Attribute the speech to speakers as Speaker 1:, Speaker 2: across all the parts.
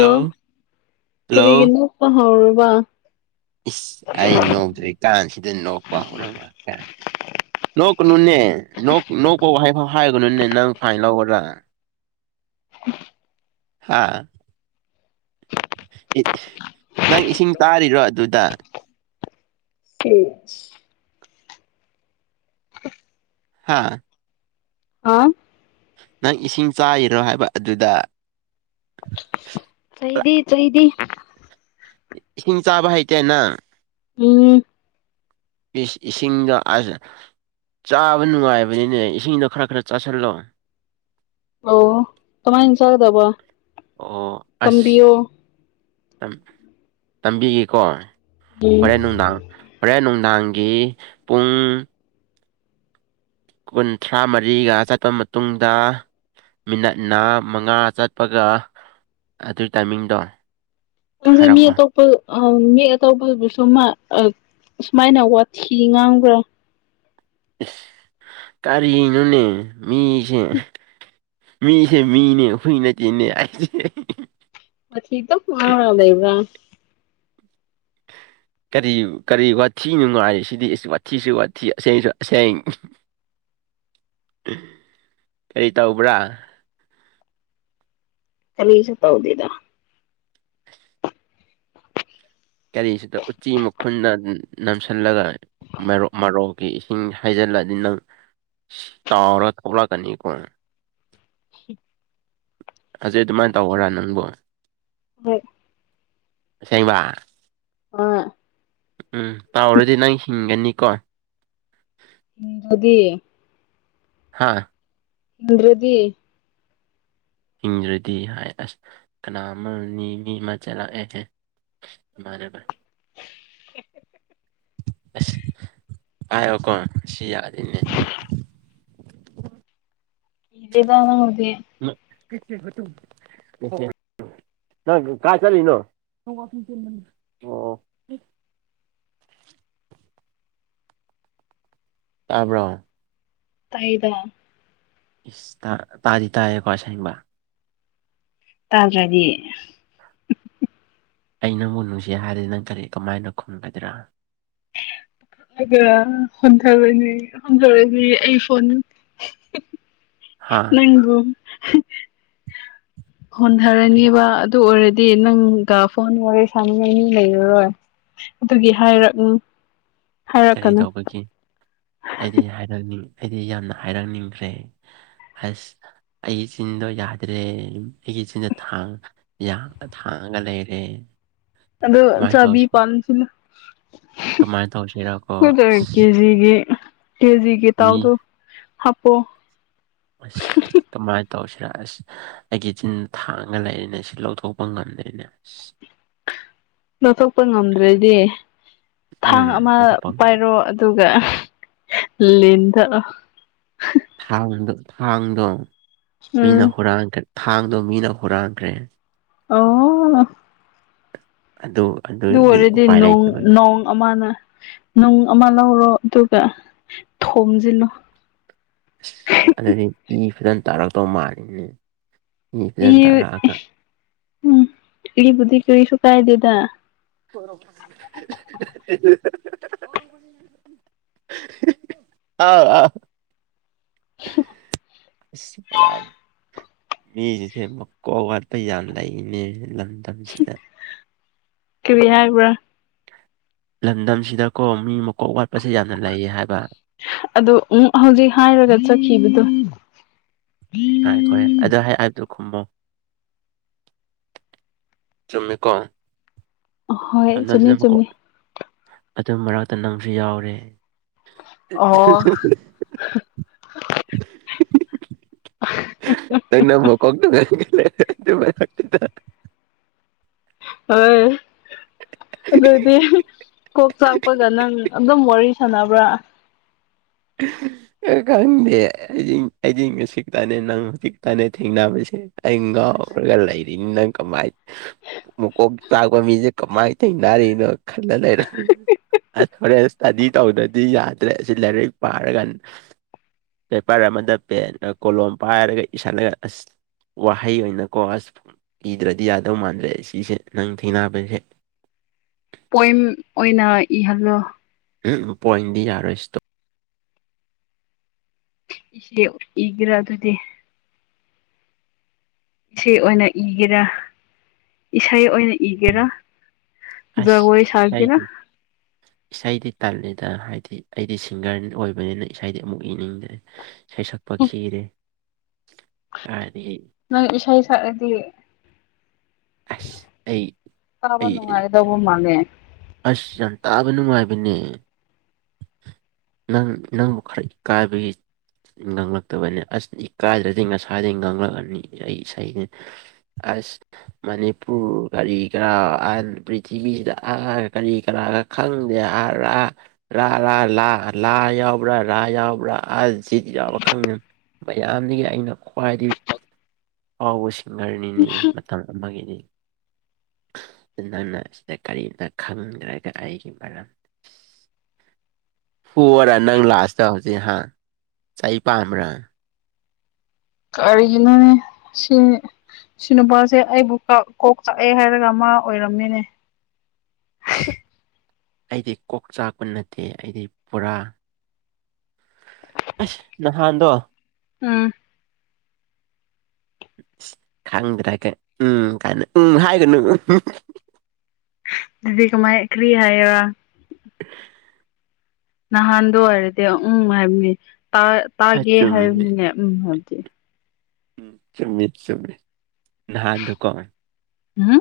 Speaker 1: ꯑꯣ ꯀꯔꯤꯒꯤ
Speaker 2: ꯍꯜꯂꯣ
Speaker 1: ꯅꯣꯛꯄ ꯍꯧꯔꯕ
Speaker 2: ꯏꯁ ꯑꯩ ꯅꯣꯛꯇ꯭ꯔꯤꯀꯥꯟ ꯁꯤꯗ ꯅꯣꯛꯄ ꯍꯧꯔꯕ ꯀꯥꯏꯅ ꯅꯣꯛꯀꯅꯨꯅꯦ ꯅꯣꯛꯄ ꯋꯥꯍꯩꯐꯥꯎ ꯍꯥꯏꯒꯅꯨꯅꯦ ꯅꯪ ꯐꯥꯏꯟ ꯂꯧꯋꯥꯑꯣꯔꯥ ꯍꯥꯥ ꯅꯪ ꯏꯁꯤꯡ ꯇꯥꯔꯤꯔꯣ ꯑꯗꯨꯗ
Speaker 1: ꯎꯝ
Speaker 2: ꯍꯥ
Speaker 1: ꯍꯥꯥꯎ
Speaker 2: ꯅꯪ ꯏꯁꯤꯡ ꯆꯥꯏꯔꯤꯔꯣ ꯍꯥꯏꯕ ꯑꯗꯨꯗ
Speaker 1: ꯆꯩꯗꯦ ꯆꯩꯗꯦ꯫
Speaker 2: ꯏꯁꯤꯡ ꯆꯥꯕ ꯍꯩꯇꯦ ꯅꯪ
Speaker 1: ꯎꯝ
Speaker 2: ꯏꯁ ꯏꯁꯤꯡꯗ ꯑꯁ ꯆꯥꯕ ꯅꯨꯡꯉꯥꯏꯕꯅꯤꯅꯦ ꯏꯁꯤꯡꯗꯣ ꯈꯔ ꯈꯔ ꯆꯥꯥꯁꯜꯂꯣ
Speaker 1: ꯑꯣ ꯀꯥꯃꯥꯏꯟꯅ ꯆꯒꯗꯧꯕ
Speaker 2: ꯑꯣ ꯑꯁ ꯇꯝꯕꯤꯒꯦꯀꯣ ꯍꯣꯔꯦꯟ
Speaker 1: ꯎꯝ
Speaker 2: ꯅꯨꯡꯗꯥꯡ ꯍꯣꯔꯦꯟ ꯅꯨꯡꯗꯥꯡꯒꯤ ꯄꯨꯡ ꯀꯨꯟꯊ꯭ꯔꯥ ꯃꯔꯤꯒ ꯆꯠꯄ ꯃꯇꯨꯡꯗ ꯃꯤꯅꯠꯅ ꯃꯉꯥ ꯆꯠꯄꯒ ꯑꯗꯨꯒꯤ ꯇꯥꯏꯃꯤꯡꯗꯣ
Speaker 1: ꯅꯪꯗꯤ ꯃꯤ
Speaker 2: ꯍꯥꯏꯔꯛꯑꯣ
Speaker 1: [unintelligible] ꯑꯥ ꯃꯤ ꯑꯇꯣꯞꯄꯗꯁꯨ ꯁꯨꯃꯥꯏꯅ ꯋꯥꯊꯤ ꯉꯥꯡꯕ꯭ꯔꯥ
Speaker 2: ꯀꯔꯤꯅꯣꯅꯦ ꯃꯤꯁꯦ ꯃꯤꯁꯦ ꯃꯤꯅꯦ ꯍꯨꯏ ꯅꯠꯇꯦꯅꯦ
Speaker 1: ꯋꯥꯇꯤ ꯑꯗꯨꯝ ꯉꯥꯡꯉꯥ ꯂꯩꯕꯔꯥ
Speaker 2: ꯀꯔꯤ ꯀꯔꯤ ꯋꯥꯊꯤ ꯅꯨꯡꯉꯥꯏ ꯁꯤꯗꯤ ꯏꯁ ꯋꯥꯊꯤꯁꯨ ꯋꯥꯊꯤ ꯑꯁꯦꯡꯁꯨ ꯑꯁꯦꯡ ꯀꯔꯤ ꯇꯧꯕ꯭ꯔꯥ
Speaker 1: ꯀꯔꯤꯁꯨ ꯇꯧꯗꯦꯗ
Speaker 2: ꯀꯔꯤꯁꯨ ꯎꯆꯤ ꯃꯈꯨꯟꯗ ꯅꯝꯁꯤꯜꯂꯒ ꯃꯔꯣꯛ ꯏꯁꯤꯡ ꯍꯩꯖꯤꯜꯂꯛꯑꯗꯤ ꯅꯪ ꯇꯥꯎꯔ ꯊꯣꯛꯂꯛꯒꯅꯤꯒꯣ ꯑꯁꯤ ꯑꯗꯨꯃꯥꯏꯅ ꯇꯧꯑꯣꯔ ꯅꯪꯕꯨ
Speaker 1: ꯍꯣꯏ
Speaker 2: ꯑꯁꯦꯡꯕ
Speaker 1: ꯍꯣꯢ
Speaker 2: ꯎꯝ ꯇꯥꯎꯔꯗꯤ ꯅꯪ ꯍꯤꯡꯒꯅꯤꯀꯣ
Speaker 1: ꯑꯗꯨꯗꯤ
Speaker 2: ꯍꯥꯥ
Speaker 1: ꯍꯤꯡꯗꯔꯗꯤ
Speaker 2: ꯍꯤꯡꯗ꯭ꯔꯗꯤ ꯍꯥꯏ ꯑꯁ ꯀꯅꯥ ꯑꯃ ꯃꯤ ꯃꯤ ꯑꯃ ꯆꯠꯂꯛꯑꯦꯍꯦ ꯢꯃꯥꯟꯅꯕ ꯄꯥꯢꯌꯨꯒꯣ ꯁꯤ ꯌꯥꯗꯦꯅꯦ
Speaker 1: ꯗꯅ ꯍꯧꯗꯤ [unintelligible]
Speaker 2: ꯀ ꯑꯗꯨ [unintelligible] ꯅꯪ ꯀꯥꯏ ꯆꯠꯂꯤꯅꯣ ꯇꯥꯕ꯭ꯔꯣ
Speaker 1: ꯑꯩꯔꯣ
Speaker 2: ꯏꯁ ꯇꯥꯗꯤ ꯇꯥꯔꯦꯀꯣ ꯑꯁꯦꯡꯕ
Speaker 1: ꯇꯥꯗ꯭ꯔꯗꯤ
Speaker 2: ꯑꯩ ꯅꯪꯕꯨ ꯅꯨꯡꯁꯤ ꯍꯥꯏꯔꯗꯤ ꯅꯪ ꯀꯔꯤ ꯀꯃꯥꯏꯅ ꯈꯨꯝꯒꯗ꯭ꯔꯥ
Speaker 1: ꯑꯗꯨꯒ ꯍꯣꯟꯊꯔꯣꯏꯅꯤ ꯍꯣꯟꯊꯔꯣꯏꯗꯤ ꯑꯩ ꯐꯣꯟ
Speaker 2: ꯍꯥ
Speaker 1: ꯅꯪꯕꯨ
Speaker 2: ꯑꯩ
Speaker 1: ꯍꯟꯙꯔꯅꯤꯕ [unintelligible] ꯑꯗꯨ ꯑꯣꯏꯔꯗꯤ ꯅꯪꯒ ꯐꯣꯟ ꯋꯥꯔꯤ ꯁꯥꯟꯅꯅꯤꯡꯉꯥꯏ ꯃꯤ ꯂꯩꯔꯔꯣꯏ ꯑꯗꯨꯒꯤ ꯍꯥꯏꯔꯛ
Speaker 2: ꯀꯔꯤ
Speaker 1: ꯍꯥꯏꯔꯛꯀꯅꯨ
Speaker 2: ꯇꯧꯕꯒꯤ ꯑꯩꯗꯤ ꯍꯥꯏꯔꯛꯅꯤꯡ ꯑꯩꯗꯤ ꯌꯥꯝꯅ ꯍꯥꯏꯔꯛꯅꯤꯡꯈ꯭ꯔꯦ ꯑꯁ ꯑꯩꯒꯤ ꯆꯤꯟꯗꯣ ꯌꯥꯗ꯭ꯔꯦ ꯑꯩꯒꯤ ꯏꯆꯤꯟꯗ ꯊꯥꯡ ꯌꯥ ꯊꯥꯡꯉꯒ ꯂꯩꯔꯦ
Speaker 1: ꯑꯗꯣ
Speaker 2: ꯀꯃꯥꯏꯅ
Speaker 1: ꯆꯕꯤ
Speaker 2: ꯇꯧꯁꯤ
Speaker 1: ꯄꯥꯟꯁꯨꯅꯣ
Speaker 2: ꯀꯃꯥꯏꯅ ꯇꯧꯁꯤꯔꯀꯣ
Speaker 1: [unintelligible] ꯗꯔ
Speaker 2: ꯑꯁ
Speaker 1: ꯀꯦꯖꯤꯒꯤ ꯀꯦꯖꯤꯒꯤ
Speaker 2: ꯃꯤ
Speaker 1: ꯇꯥꯎꯗꯣ ꯍꯥꯞꯄꯣ
Speaker 2: ꯑꯁ ꯀꯃꯥꯏꯅ ꯇꯧꯁꯤꯔ ꯑꯁ ꯑꯩꯒꯤ ꯆꯤꯟ ꯊꯥꯡꯉ ꯂꯩꯔꯤꯅꯦ ꯁꯤ ꯂꯧꯊꯣꯛꯄ ꯉꯝꯗꯔꯦꯅꯦ ꯑꯁ [unintelligible]
Speaker 1: ꯂꯧꯊꯣꯛꯄ ꯉꯝꯗ꯭ꯔꯗꯤ ꯊꯥꯡ ꯑꯃ
Speaker 2: ꯎꯝꯄ
Speaker 1: ꯄꯥꯏꯔꯣ ꯗꯨꯒ ꯂꯦꯟꯗꯠ ꯂꯣ
Speaker 2: ꯊꯥꯡꯗꯣ ꯊꯥꯡꯗꯣ ꯃꯤꯅ
Speaker 1: ꯎꯝ
Speaker 2: ꯍꯨꯔꯥꯟ ꯈꯔꯦ ꯊꯥꯡꯗꯣ ꯃꯤꯅ ꯍꯨꯔꯥꯟꯈ꯭ꯔꯦ
Speaker 1: ꯑꯣ
Speaker 2: ꯑꯗꯨ꯫
Speaker 1: ꯑꯗꯨ
Speaker 2: ꯑꯗꯨꯒꯤ
Speaker 1: ꯑꯣꯏꯔꯗꯤ
Speaker 2: ꯎꯄꯥꯏ ꯂꯩꯇꯕꯒꯤ
Speaker 1: ꯅꯣꯡ-ꯅꯣꯡ ꯑꯃꯅ꯫ ꯅꯨꯡ ꯑꯃ ꯂꯧꯔꯣ ꯑꯗꯨꯒ ꯊꯣꯝꯖꯤꯜꯂꯨ꯫
Speaker 2: ꯑꯁ ꯑꯗꯨꯗꯤ ꯏ ꯐꯖꯅ ꯇꯥꯔꯛꯇꯧ ꯃꯥꯜꯂꯤꯅꯦ꯫
Speaker 1: ꯏ
Speaker 2: ꯐꯖꯅ ꯇꯥꯔꯛꯑꯒ
Speaker 1: ꯎꯝ ꯏꯕꯨꯗꯤ ꯀꯔꯤꯁꯨꯨ ꯀꯥꯏꯗꯦꯗ꯫
Speaker 2: [unintelligible] ꯑꯥꯎ ꯑꯥꯎ꯫
Speaker 1: [unintelligible]
Speaker 2: ꯏꯁ ꯄꯨꯔꯥ꯫ ꯃꯤꯁꯤꯁꯦ ꯃꯀꯣꯛ ꯑꯋꯥꯠꯄ ꯌꯥꯝ ꯂꯩꯅꯦ ꯂꯝꯗꯝꯁꯤꯗ꯫
Speaker 1: ꯀꯔꯤ ꯍꯥꯏꯕ꯭ꯔꯥ꯫
Speaker 2: ꯂꯝꯗꯝꯁꯤꯗꯀꯣ ꯃꯤ ꯃꯀꯣꯛ ꯋꯥꯠꯄꯁꯦ ꯌꯥꯝꯅ ꯂꯩꯌꯦ ꯍꯥꯏꯕ꯫
Speaker 1: ꯑꯗꯨ ꯎꯟ ꯍꯧꯖꯤꯛ ꯍꯥꯏꯔꯒ ꯆꯠꯈꯤꯕꯗꯣ꯫
Speaker 2: ꯉꯥꯏꯈꯣꯍꯦ ꯑꯗꯨ ꯍꯥꯏ ꯑꯗꯨ ꯈꯨꯝꯃꯣ꯫ ꯆꯨꯝꯃꯤꯀꯣ꯫
Speaker 1: ꯍꯣꯏ
Speaker 2: ꯑꯗꯨ ꯅꯥꯪꯁꯨ
Speaker 1: ꯆꯨꯝꯃꯤ
Speaker 2: ꯑꯃꯀꯣꯛ
Speaker 1: ꯆꯨꯝꯃꯤ
Speaker 2: ꯑꯗꯨ ꯃꯔꯛꯇ ꯅꯪꯁꯨ ꯌꯥꯎꯔꯦ꯫
Speaker 1: ꯑꯣ
Speaker 2: [unintelligible] ꯅꯪꯅ ꯃꯀꯣꯛꯇ ꯂꯩꯔꯦ ꯑꯗꯨꯒ꯫
Speaker 1: ꯍꯣꯏ ꯑꯗꯨꯗꯤ ꯀꯣꯛ ꯆꯥꯛꯄꯒ ꯅꯪ ꯑꯗꯨꯝ ꯋꯥꯔꯤ꯫ ꯁꯥꯟꯅꯕ꯭ꯔꯥ꯫
Speaker 2: ꯑꯍ꯫ ꯑꯩꯗꯤ ꯈꯪꯗꯦ ꯑꯩ ꯑꯩꯗꯤ ꯉꯁꯤ ꯈꯛꯇꯅꯦ ꯅꯪ ꯍꯧꯖꯤꯛꯀꯟꯗ ꯊꯦꯡꯅꯕꯁꯦ꯫ ꯑꯩ ꯉꯥꯎꯔꯒ ꯂꯩꯔꯤꯅꯤ ꯅꯪ ꯀꯃꯥꯏ꯫ ꯃꯀꯣꯛ ꯆꯥꯛꯄ ꯃꯤꯁꯦ ꯀꯃꯥꯏ ꯊꯦꯡꯅꯔꯤꯅꯣ ꯈꯜꯂ ꯂꯩꯔꯦ꯫ ꯑꯗꯨ ꯍꯣꯔꯦꯟ ꯏꯁꯇꯗꯤ ꯇꯧꯗ꯭ꯔꯗꯤ ꯌꯥꯗ꯭ꯔꯦ ꯑꯁꯤ ꯂꯥꯏꯔꯤꯛ ꯄꯥꯔꯒꯥ꯫ ꯄꯦꯄꯔ ꯑꯃꯗ ꯄꯦꯟꯒ ꯀꯣꯂꯣꯝ ꯄꯥꯏꯔꯒ ꯏꯁꯤꯟꯂꯒ ꯑꯁ꯫ ꯋꯥꯍꯩ ꯑꯣꯏꯅꯀꯣ ꯑꯁ ꯏꯗ꯭ꯔꯗꯤ ꯌꯥꯗꯧ ꯃꯥꯟꯗ꯭ꯔꯦ ꯁꯤꯁꯦ ꯅꯪ ꯊꯦꯡꯅꯕꯁꯦ꯫
Speaker 1: ꯄꯣꯏꯝ ꯑꯣꯏꯅ ꯏꯍꯜꯂꯣ꯫
Speaker 2: ꯎꯟ ꯄꯣꯏꯝꯗꯤ ꯌꯥꯔꯣꯏ ꯁꯇꯣꯛ꯫
Speaker 1: ꯏꯁꯦ ꯏꯒꯦꯔꯥ ꯑꯗꯨꯗꯤ꯫ ꯏꯁꯩ ꯑꯣꯏꯅ ꯏꯒꯦꯔꯥ ꯏꯁꯩ ꯑꯣꯏꯅ ꯏꯒꯦꯔꯥ꯫
Speaker 2: ꯑꯁ
Speaker 1: ꯖꯒꯣꯏ ꯁꯥꯒꯦꯔꯥ
Speaker 2: ꯏꯁꯩꯗꯤ꯫ ꯏꯁꯩꯗꯤ ꯇꯜꯂꯤꯗ ꯍꯥꯏꯗꯤ ꯑꯩꯗꯤ ꯁꯤꯡꯒꯔ ꯑꯣꯏꯕꯅꯤꯅ ꯏꯁꯩꯗꯤ ꯑꯃꯨꯛ ꯏꯅꯤꯡꯗ꯭ꯔꯦ꯫ ꯏꯁꯩꯁꯛꯄ ꯈꯤꯔꯦ ꯍꯥꯏꯗꯤ꯫
Speaker 1: ꯅꯪ ꯏꯁꯩ ꯁꯛꯂꯗꯤ
Speaker 2: ꯑꯁ ꯑꯩ
Speaker 1: ꯇꯥꯕ
Speaker 2: ꯑꯩ
Speaker 1: ꯅꯨꯡꯉꯥꯏ꯫ ꯗꯧꯕ ꯃꯥꯜꯂꯦ꯫
Speaker 2: ꯑꯁ ꯌꯥꯝ ꯇꯥꯕ ꯅꯨꯡꯉꯥꯏꯕꯅꯦ꯫ ꯅꯪ ꯅꯪꯕꯨ ꯈꯔ ꯏꯀꯥꯏꯕꯒꯤ꯫ ꯉꯛꯂꯛ ꯇꯕꯅꯤ ꯑꯁ ꯏꯀꯥꯏꯗ꯭ꯔꯗꯤ ꯉꯁꯥꯏꯗꯒꯤ ꯉꯛꯂꯛꯑꯅꯤ ꯑꯩ ꯏꯁꯩꯗꯤ꯫ ꯑꯁ꯫ ꯃꯅꯤꯄꯨꯔ ꯀꯔꯤ ꯀꯔꯥ ꯑꯥ ꯄ꯭ꯔꯤꯊꯤꯕꯤꯁꯤꯗ ꯑꯥ ꯀꯔꯤ ꯀꯔꯥ ꯈꯪꯗꯦ ꯍꯥꯏꯔ ꯔꯥ ꯔꯥ ꯂꯥ ꯂꯥ ꯌꯥꯎꯕ꯭ꯔꯥ ꯔꯥ ꯌꯥꯎꯕ꯭ꯔꯥ ꯑꯁ ꯖꯤꯠ ꯌꯥꯎꯕ ꯈꯪꯗ ꯃꯌꯥꯝꯗꯒꯤ ꯑꯩꯅ ꯈ꯭ꯋꯥꯏꯗꯒꯤ ꯑꯐꯥꯎꯕ ꯁꯤꯡꯒꯔꯅꯤꯅꯦ ꯃꯇꯝ ꯑꯃꯒꯤꯗꯤ ꯑꯗꯨ ꯅꯪꯅ ꯑꯁꯤꯗ ꯀꯔꯤꯝꯇ ꯈꯪꯗꯔꯒ ꯑꯩꯒꯤ ꯃꯔꯝ ꯐꯨꯑꯣꯔꯥ ꯅꯪ ꯂꯥꯁꯇ ꯍꯧꯖꯤꯛ ꯍꯥ ꯆꯩ ꯄꯥꯝꯕ꯭ꯔꯥ
Speaker 1: ꯀꯔꯤꯅꯣꯅꯦ ꯁꯤ ꯁꯤ ꯅꯨꯨꯄꯥꯁꯦ ꯑꯩꯕꯨ ꯀꯣꯛ ꯆꯥꯛꯑꯦ ꯍꯥꯏꯔꯒ ꯃꯥ ꯑꯣꯏꯔꯝꯃꯤꯅꯦ
Speaker 2: ꯑꯩꯗꯤ ꯀꯣꯛ ꯆꯥꯛꯄ ꯅꯠꯇꯦ ꯑꯩꯗꯤ ꯄꯨꯔꯥ ꯑꯁ ꯅꯍꯥꯟꯗꯣ
Speaker 1: ꯎꯝ
Speaker 2: [inaudible] ꯈꯪꯗ꯭ꯔꯥꯒ ꯎꯝ ꯀꯥꯏꯅ ꯎꯝ ꯍꯥꯏꯒꯅꯨ
Speaker 1: ꯑꯗꯨꯤꯗꯤ ꯀꯃꯥꯏ ꯀ꯭ꯔꯤ ꯍꯥꯏꯌꯣꯔ ꯅꯍꯥꯟꯗ ꯑꯣꯏꯔꯗꯤ ꯎꯝ ꯍꯥꯏꯕꯅꯤ
Speaker 2: ꯑ
Speaker 1: ꯇꯥꯒꯦ
Speaker 2: ꯆꯨꯝꯃꯤꯅꯦ
Speaker 1: ꯍꯥꯏꯕꯅꯤꯅꯦ ꯎꯝ ꯍꯥꯏꯕꯗꯤ
Speaker 2: ꯆꯨꯝꯃꯤ ꯆꯨꯝꯃꯤ ꯅꯥꯍꯥꯟꯗꯣꯀꯣ
Speaker 1: ꯎꯝ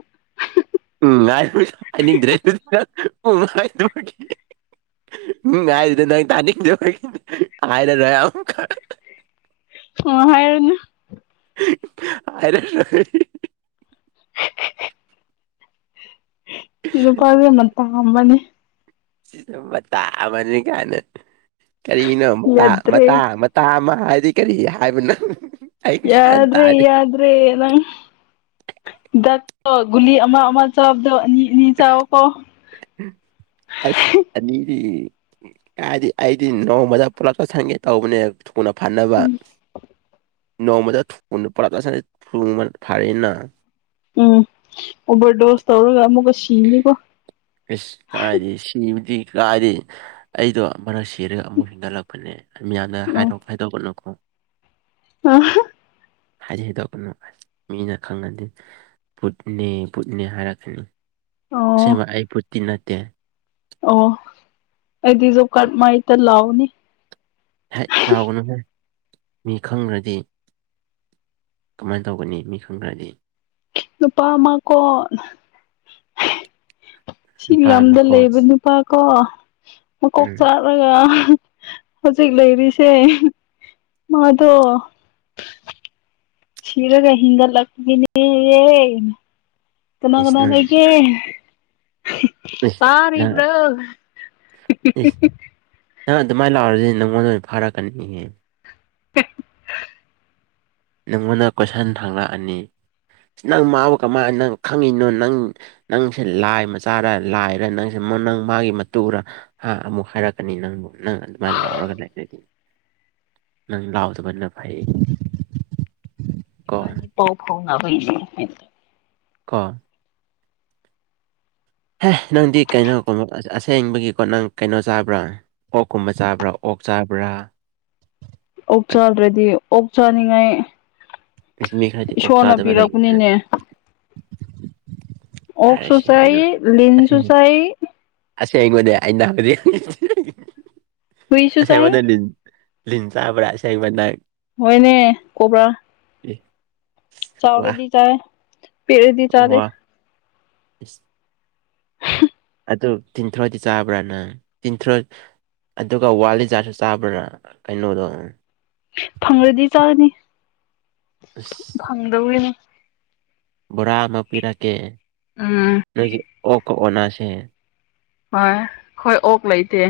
Speaker 2: ꯎꯝ ꯉꯥꯏ ꯍꯥꯏꯅꯤꯡꯗ꯭ꯔꯦ ꯑꯗꯨ ꯎꯝ ꯍꯥꯏꯗꯕꯒꯤ ꯎꯝ ꯍꯥꯢꯗꯣ ꯅꯪ ꯇꯥꯅꯤꯡꯗꯥꯕꯒꯤ ꯍꯥꯏꯌꯣꯔ ꯑꯃꯨꯛꯀꯥ [inaudible]
Speaker 1: ꯑꯣ ꯍꯥꯏꯔꯅꯨ
Speaker 2: ꯍꯥꯏꯔꯣꯢ
Speaker 1: ꯅꯨꯄꯥ ꯌꯥꯝꯅ ꯄꯥꯝꯕꯅꯦ
Speaker 2: ꯁꯤꯗ ꯃꯇꯥ ꯑꯃꯅꯤ ꯀꯥꯏꯅ ꯀꯔꯤꯅꯣ ꯃꯇꯥ
Speaker 1: ꯌꯥꯗ꯭ꯔꯦ
Speaker 2: ꯃꯇꯥ ꯃꯇꯥ ꯑꯃ ꯍꯥꯏꯗꯤ ꯀꯔꯤ ꯍꯥꯏꯕ ꯅꯪ
Speaker 1: ꯌꯥꯗ꯭ꯔꯦ ꯌꯥꯗ꯭ꯔꯦ ꯅꯪ ꯍꯤꯗꯥꯛꯇꯣ ꯒꯨꯂꯤ ꯑꯃꯥ ꯑꯃꯥ ꯆꯥꯕꯗꯣ ꯑꯅꯤ ꯑꯅꯤ ꯆꯥꯎꯀꯣ
Speaker 2: ꯑꯁ ꯑꯅꯤꯗꯤ ꯀꯥꯢꯗꯩ ꯑꯩꯗꯤ ꯅꯣꯡꯃꯥꯗ ꯄꯨꯜꯂꯞ ꯆꯥꯁꯟꯒꯦ ꯇꯧꯕꯅꯦ ꯊꯨꯅ ꯐꯅꯕ ꯅꯣꯡꯃꯗ ꯄꯨꯂꯞ ꯆꯥꯁꯤꯜ ꯊꯨꯅ ꯐꯩꯅ
Speaker 1: ꯎꯝ ꯑꯣꯕꯔꯗꯣꯁ ꯇꯧꯔꯒ ꯑꯃꯨꯛꯀ ꯁꯤꯅꯤꯀꯣ
Speaker 2: ꯑꯁ ꯀꯥꯏꯗꯤ ꯁꯤꯕꯗꯤ ꯀꯥꯏꯗꯤ ꯑꯩꯗꯣ ꯑꯃꯔꯛ ꯁꯤꯔꯒ ꯑꯃꯨꯔꯛ ꯍꯤꯟꯒꯠꯂꯛꯄ ꯄꯥꯅꯦ ꯃꯤꯌꯥꯝꯗ ꯍꯥꯏꯗꯣꯛ ꯍꯥꯏꯗꯣꯛꯀꯥꯅꯨꯀꯣ
Speaker 1: ꯑꯥ
Speaker 2: ꯍꯥꯏꯗꯤ ꯍꯥꯢꯗꯣꯛꯀꯅꯨ ꯃꯤꯅ ꯈꯪꯅꯥꯗꯦ ꯕꯨꯠꯅꯦ ꯕꯨꯠꯅꯦ ꯍꯥꯏꯔꯛꯀꯅꯤ
Speaker 1: ꯑꯥꯎ
Speaker 2: ꯑꯁꯦꯡꯕ ꯑꯩ ꯕꯨꯠꯇꯤ ꯅꯠꯇꯦ
Speaker 1: ꯑꯣ ꯑꯩꯗꯤ ꯖꯣꯞ ꯀꯥꯔꯗ ꯃꯥꯏꯇ ꯂꯥꯛꯑꯣꯅꯤ
Speaker 2: ꯍꯩꯠ ꯂꯥꯎꯒꯅꯨꯍ ꯃꯤ ꯈꯪꯈ꯭ꯔꯗꯤ ꯀꯃꯥꯏꯅ ꯇꯧꯒꯅꯤ ꯃꯤ ꯈꯪꯗ꯭ꯔꯗꯤ
Speaker 1: ꯅꯨꯄꯥ ꯑꯃ ꯀꯣ ꯁꯤꯒꯤ
Speaker 2: ꯅꯨꯄꯥ
Speaker 1: ꯂꯝꯗ
Speaker 2: ꯑꯃꯀꯣ
Speaker 1: ꯂꯩꯕ ꯅꯨꯄꯥ ꯅꯨꯄꯥꯀꯣ ꯃꯀꯣꯛ
Speaker 2: ꯎꯝ
Speaker 1: ꯆꯥꯔꯒ ꯍꯧꯖꯤꯛ ꯂꯩꯔꯤꯁꯦ ꯃꯥꯗꫭ ꯁꯤꯔꯒ ꯍꯤꯡꯒꯠꯂꯛꯈꯤꯅꯤꯌ‌ꯦ ꯀꯅꯥ
Speaker 2: ꯏꯁ
Speaker 1: ꯀꯅꯥ
Speaker 2: ꯅꯪ
Speaker 1: ꯂꯩꯒ‌ꯦ
Speaker 2: ꯏꯁ ꯅꯪ
Speaker 1: ꯇꯔꯤꯕ꯭ꯔꯣ
Speaker 2: ꯏꯁ ꯅꯪ ꯑꯗꯨꯃꯥꯏꯅ ꯂꯥꯛꯔꯁꯤꯗꯤ ꯅꯪꯉꯣꯟꯗ ꯑꯣꯏꯅ ꯐꯥꯔꯛꯀꯅꯤꯍꯦ ꯅꯪꯉꯣꯟꯗ ꯀꯣꯏꯁꯟ ꯍꯥꯡꯂꯛꯑꯅꯤ ꯅꯪ ꯃꯥꯕꯨ ꯀꯃꯥꯏꯅ ꯅꯪ ꯈꯪꯉꯤꯅꯣ ꯅꯪ ꯅꯪꯁꯦ ꯂꯥꯏ ꯃꯆꯥꯔ ꯂꯥꯏꯔ ꯅꯪꯁꯦ ꯅꯪ ꯃꯥꯒꯤ ꯃꯇꯨꯔ ꯍꯥ ꯑꯃꯨꯛ ꯍꯥꯏꯔꯛꯀꯅꯤ ꯅꯪꯕꯨ ꯅꯪ ꯑꯗꯨꯃꯥꯏꯅ ꯂꯥꯎꯔꯒ ꯂꯩꯔꯗꯤ ꯅꯪ ꯂꯥꯎꯗꯕꯅ ꯐꯥꯏꯌꯦ
Speaker 1: ꯏꯕꯅꯤ ꯄꯥꯎ ꯐꯥꯎꯅꯕꯩꯅꯤ [unintelligible]
Speaker 2: ꯀꯣ ꯍꯦ ꯅꯪꯗꯤ ꯀꯩꯅꯣ ꯀꯨꯝ ꯑꯁꯦꯡꯕꯒꯤꯀꯣ ꯅꯪ ꯀꯩꯅꯣ ꯆꯥꯕ꯭ꯔꯥ ꯑꯣꯛꯀꯨꯝꯕ ꯆꯥꯕ꯭ꯔꯥ ꯑꯣꯛ ꯆꯥꯕ꯭ꯔꯥ
Speaker 1: ꯑꯣꯛ ꯆꯥꯗ꯭ꯔꯗꯤ ꯑꯣꯛ ꯆꯥꯅꯤꯡꯉꯥꯏ
Speaker 2: ꯃꯤ ꯈꯔꯗꯤ ꯑꯣꯛ
Speaker 1: ꯏꯁꯣꯔꯅ
Speaker 2: ꯆꯥꯗꯕ ꯂꯩꯕꯅꯤꯅ
Speaker 1: ꯄꯤꯔꯛꯄꯅꯤꯅꯦ ꯑꯣꯛꯁꯨ
Speaker 2: ꯍꯥꯏꯔꯁꯦ
Speaker 1: ꯆꯥꯏ ꯂꯤꯟꯁꯨ ꯆꯥꯏ
Speaker 2: ꯑꯁ‌ꯦꯡꯕꯅ‌ꯦ ꯑꯩꯅ
Speaker 1: ꯍꯨꯏꯁꯨ ꯆꯥꯏ
Speaker 2: [unintelligible] ꯂꯤꯟ ꯆꯕ꯭ꯔꯥ ꯑꯁ‌ꯦꯡꯕ ꯅꯪ
Speaker 1: ꯍꯅꯦ ꯀꯣꯕꯔꯥ
Speaker 2: ꯎ [unintelligible]
Speaker 1: ꯆꯥꯎꯔꯗꯤ ꯆꯥꯏ ꯄꯤꯑꯗꯤ ꯆꯥꯗ‌ꯦ
Speaker 2: ꯏꯁꯁ ꯑꯗꯨ ꯇꯤꯟꯊ꯭ꯔꯣꯗꯤ ꯆꯥꯕ꯭ꯔꯥ ꯅꯪ ꯇꯊ꯭ꯔꫭ ꯑꯗꯨꯒ ꯋꯥꯂꯤꯖꯥꯠꯗꯨ ꯆꯥꯕ꯭ꯔꯥ ꯀꯩꯅꯣꯗꯣ
Speaker 1: ꯐꯪꯔꯗꯤ ꯆꯥꯅꯤ
Speaker 2: ꯑꯁ
Speaker 1: ꯐꯪꯗꯕꯒꯤꯅꯤ
Speaker 2: ꯕꯣꯔꯥ ꯑꯃ ꯄꯤꯔꯛꯀꯦ
Speaker 1: ꯎꯝ
Speaker 2: ꯅꯣꯏꯒꯤ ꯑꯣꯀ ꯑꯣꯅꯥꯁꯦ
Speaker 1: ꯍꯣꯏ ꯑꯩꯈꯣꯏ ꯑꯣꯛ ꯂꯩꯇꯦ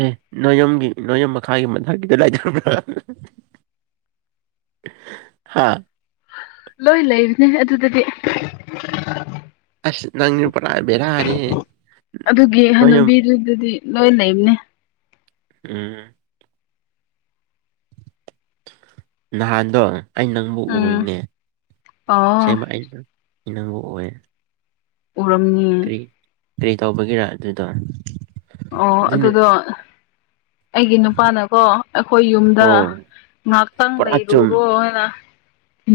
Speaker 2: ꯑꯦ ꯅꯣꯏ ꯌꯨꯝꯒꯤ ꯅꯣꯏ ꯌꯨꯝ ꯃꯈꯥꯒꯤ ꯃꯊꯛꯀꯤꯗ ꯂꯩꯇꯚꯔꯥ ꯍꯥꯥ
Speaker 1: ꯂꯣꯏ ꯂꯩꯕꯅꯦ ꯑꯗꯨꯗꯗꯤ
Speaker 2: ꯑꯁ ꯅꯪꯖ‌ꯦ ꯄꯨꯔꯥ ꯕꯤꯔꯥꯅꯤ [unintelligible]
Speaker 1: ꯑꯗꯨ ꯑꯗꯨꯗꯤ [unintelligible] ꯂꯣꯏ ꯂꯩꯕꯅꯦ
Speaker 2: ꯎꯝ ꯅꯍꯥꯟꯗꯣ ꯑꯩ ꯅꯪꯕꯨ
Speaker 1: ꯎꯝ
Speaker 2: ꯎꯣꯏꯅꯦ
Speaker 1: ꯑꯣ
Speaker 2: ꯑꯁꯦꯡꯃ ꯑꯩꯅ ꯏꯅꯪꯕ ꯑꯣꯏ
Speaker 1: ꯎꯔꯝꯉ
Speaker 2: ꯀꯔꯤ ꯇꯧꯕꯒꯤꯔ ꯑꯗꯨꯗꯣ
Speaker 1: ꯑꯣ
Speaker 2: ꯑꯗꯨꯅ
Speaker 1: ꯑꯗꯨꯗꯣ ꯑꯩꯒꯤ ꯅꯨꯄꯥꯅꯀꯣ ꯑꯩꯈꯣꯏ ꯌꯨꯝꯗ
Speaker 2: ꯑꯣ
Speaker 1: ꯉꯍꯥꯛꯇꯪ
Speaker 2: ꯄꯨꯔꯥ ꯆꯨꯝ
Speaker 1: ꯂꯩꯔꯨꯔꯣꯅꯥ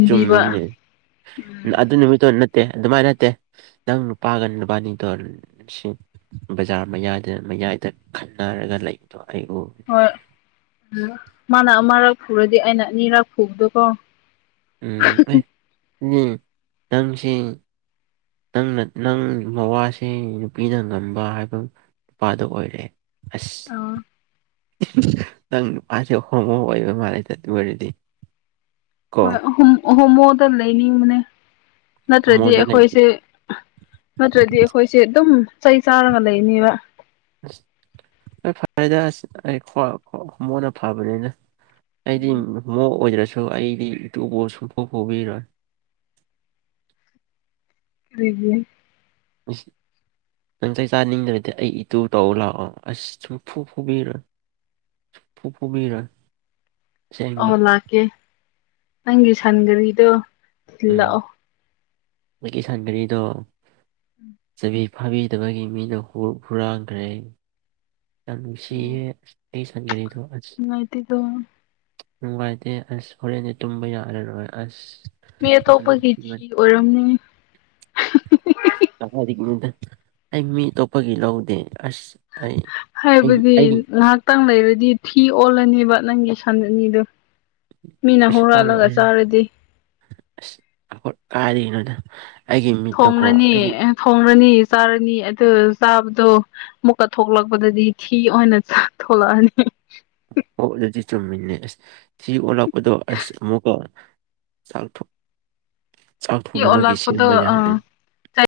Speaker 2: ꯆꯨꯝꯃꯤꯅꯦ ꯑꯗꯨ ꯅꯨꯃꯤꯠꯇꯣ ꯅꯠꯇꯦ ꯑꯗꯨꯃꯥꯏꯅ ꯅꯠꯇꯦ ꯅꯪ ꯅꯨꯄꯥꯒ ꯅꯨꯕꯥꯅꯤꯇꯣ ꯁꯤ ꯕꯖꯥꯔ ꯃꯌꯥꯏꯗ ꯃꯌꯥꯏꯗ ꯈꯟꯅꯔꯒ ꯂꯩꯕꯗꯣ ꯑꯩꯕꯨ
Speaker 1: ꯍꯣꯏ ꯎꯝ ꯃꯥꯅ ꯑꯃꯔꯛ ꯐꯨꯔꯗꯤ ꯑꯩꯅ ꯑꯅꯤꯔꯛ ꯐꯨꯕꯗꯨꯀꯣ
Speaker 2: ꯎꯝ ꯑꯩ ꯅꯪꯁꯤ ꯅꯪꯅ ꯅꯪ ꯃꯋꯥꯁꯦ ꯅꯨꯄꯤꯅ ꯉꯝꯕ ꯍꯥꯏꯕ ꯅꯨꯄꯥꯗꯣ ꯑꯣꯏꯔꯦ ꯑꯁ
Speaker 1: ꯑꯥ
Speaker 2: ꯅꯪ ꯃꯥꯁꯨ ꯍꯣꯃꯣ ꯑꯣꯏꯔ ꯃꯥꯜꯂꯦꯗ ꯑꯗꯨ ꯑꯣꯏꯔꯗꯤ ꯀꯣ
Speaker 1: ꯍꯣꯏ ꯑꯍꯣ ꯍꯣꯃꯣꯗ ꯂꯩꯅꯤꯡꯕꯅꯦ ꯅꯠꯇ꯭ꯔꯗꯤ
Speaker 2: ꯍꯣꯃꯣꯗ ꯂꯩ
Speaker 1: ꯑꯩꯈꯣꯏꯁꯦ ꯅꯠꯇ꯭ꯔꯗꯤ ꯑꯩꯈꯣꯏꯁꯦ ꯑꯗꯨꯝ ꯆꯩ ꯆꯥꯔꯒ ꯂꯩꯅꯦꯕ
Speaker 2: ꯑ ꯍꯣꯏ ꯐꯔꯦꯗ ꯑꯁ ꯍꯣꯃꯣꯅ ꯐꯕꯅꯤꯅ ꯑꯩꯗꯤ
Speaker 1: ꯎꯝ
Speaker 2: ꯍꯣꯃꯣ ꯑꯣꯏꯗ꯭ꯔꯁꯨ ꯑꯩꯗꯤ [unintelligible] ꯁꯨꯡꯕꯨ ꯄꯨꯕꯤꯔꯣꯏ
Speaker 1: ꯀꯔꯤꯒꯤ
Speaker 2: ꯃꯁꯤꯁꯤ [unintelligible] ꯅꯪ ꯆꯥꯅꯤꯡꯗꯔꯗꯤ ꯑꯩ ꯏꯇꯨ ꯇꯧ ꯂꯥꯛꯑꯣ ꯑꯁ ꯁꯨꯡ ꯐꯨ ꯐꯨꯕꯤꯔꯣꯢ ꯐꯨ ꯐꯨꯕꯤꯔꯣꯢ
Speaker 1: ꯑꯣ ꯂꯥꯛꯀꯦ ꯅꯪꯒꯤ ꯁꯟ ꯒꯥꯔꯤꯗꯣ ꯊꯤꯜꯂꯛꯑꯣ
Speaker 2: ꯑ ꯒꯤ ꯁꯥꯟ ꯒꯔꯤꯗꯣ ꯆꯕꯤ ꯐꯥꯕꯤꯗꯕꯒꯤ ꯃꯤꯅ ꯍꯨꯔꯥꯟꯈ꯭ꯔꯦ ꯌꯥꯝ ꯅꯨꯡꯁꯤꯌꯦ ꯑꯩ ꯁꯥꯟꯒꯔꯤꯗꯣ
Speaker 1: ꯅꯨꯡꯉꯥꯢꯇꯦꯌꯦ
Speaker 2: ꯅꯨꯡꯉꯥꯏꯇꯦ ꯑꯁ ꯍꯣꯔꯦꯟꯗꯤ ꯇꯨꯝꯕ ꯌꯥꯔꯔꯣꯏ ꯑꯁ
Speaker 1: ꯃꯤ
Speaker 2: ꯌꯥꯝ
Speaker 1: ꯑꯇꯣꯞꯄꯒꯤ ꯊꯤ
Speaker 2: ꯅꯨꯡꯁꯤꯕꯅꯤ
Speaker 1: ꯑꯣꯏꯔꯝꯅꯤ
Speaker 2: ꯀꯗꯥꯢꯖꯒꯤꯅꯣꯗ ꯑꯩ ꯃꯤ ꯑꯇꯣꯞꯄꯒꯤ ꯂꯧꯗꯦ ꯑꯁ ꯑꯩ ꯑꯩ
Speaker 1: ꯍꯥꯏꯕꯗꯤ
Speaker 2: ꯑꯩꯒꯤ
Speaker 1: ꯉꯥꯏꯍꯥꯛꯇꯪ ꯂꯩꯔꯗꯤ ꯊꯤ ꯑꯣꯜꯂꯅꯦꯕ ꯅꯪꯒꯤ ꯁꯟ ꯑꯅꯤꯗꯨ ꯃꯤꯅ
Speaker 2: ꯑꯁ
Speaker 1: ꯍꯨꯔꯜꯂꯒ
Speaker 2: ꯑꯣꯜꯂꯣꯏꯍꯦ
Speaker 1: ꯆꯥꯔꯗꯤ
Speaker 2: ꯑꯁ ꯑꯩꯈꯣꯢ ꯀꯥꯏꯗꯩꯅꯣꯗ ꯑꯩꯒꯤ ꯃꯤꯠꯇꯀꯣ ꯑꯩꯒꯤ
Speaker 1: ꯊꯣꯡꯉꯅꯤ ꯆꯥꯔꯅꯤ ꯑꯗꯨ ꯆꯥꯕꯗꯣ ꯃꯨꯛꯀ ꯊꯣꯛꯂꯛꯄꯗꯗꯤ ꯊꯤ ꯑꯣꯏꯅ ꯆꯥꯛ ꯊꯣꯛꯂꯛꯑꯅꯤ
Speaker 2: ꯑꯣ ꯑꯗꯨꯗꯤ ꯆꯨꯝꯃꯤꯅꯦ ꯑꯁ ꯊꯤ ꯑꯣꯜꯂꯛꯄꯗꯣ ꯑꯁ ꯑꯃꯨꯛꯀ ꯆꯥꯛ ꯆꯥꯛ
Speaker 1: ꯊꯤ
Speaker 2: ꯊꯣꯡꯅꯕꯒꯤ
Speaker 1: ꯑꯣꯜꯂꯛꯄꯗꯣ
Speaker 2: ꯁꯤꯟꯕ ꯌꯥꯔꯦ
Speaker 1: ꯑꯥ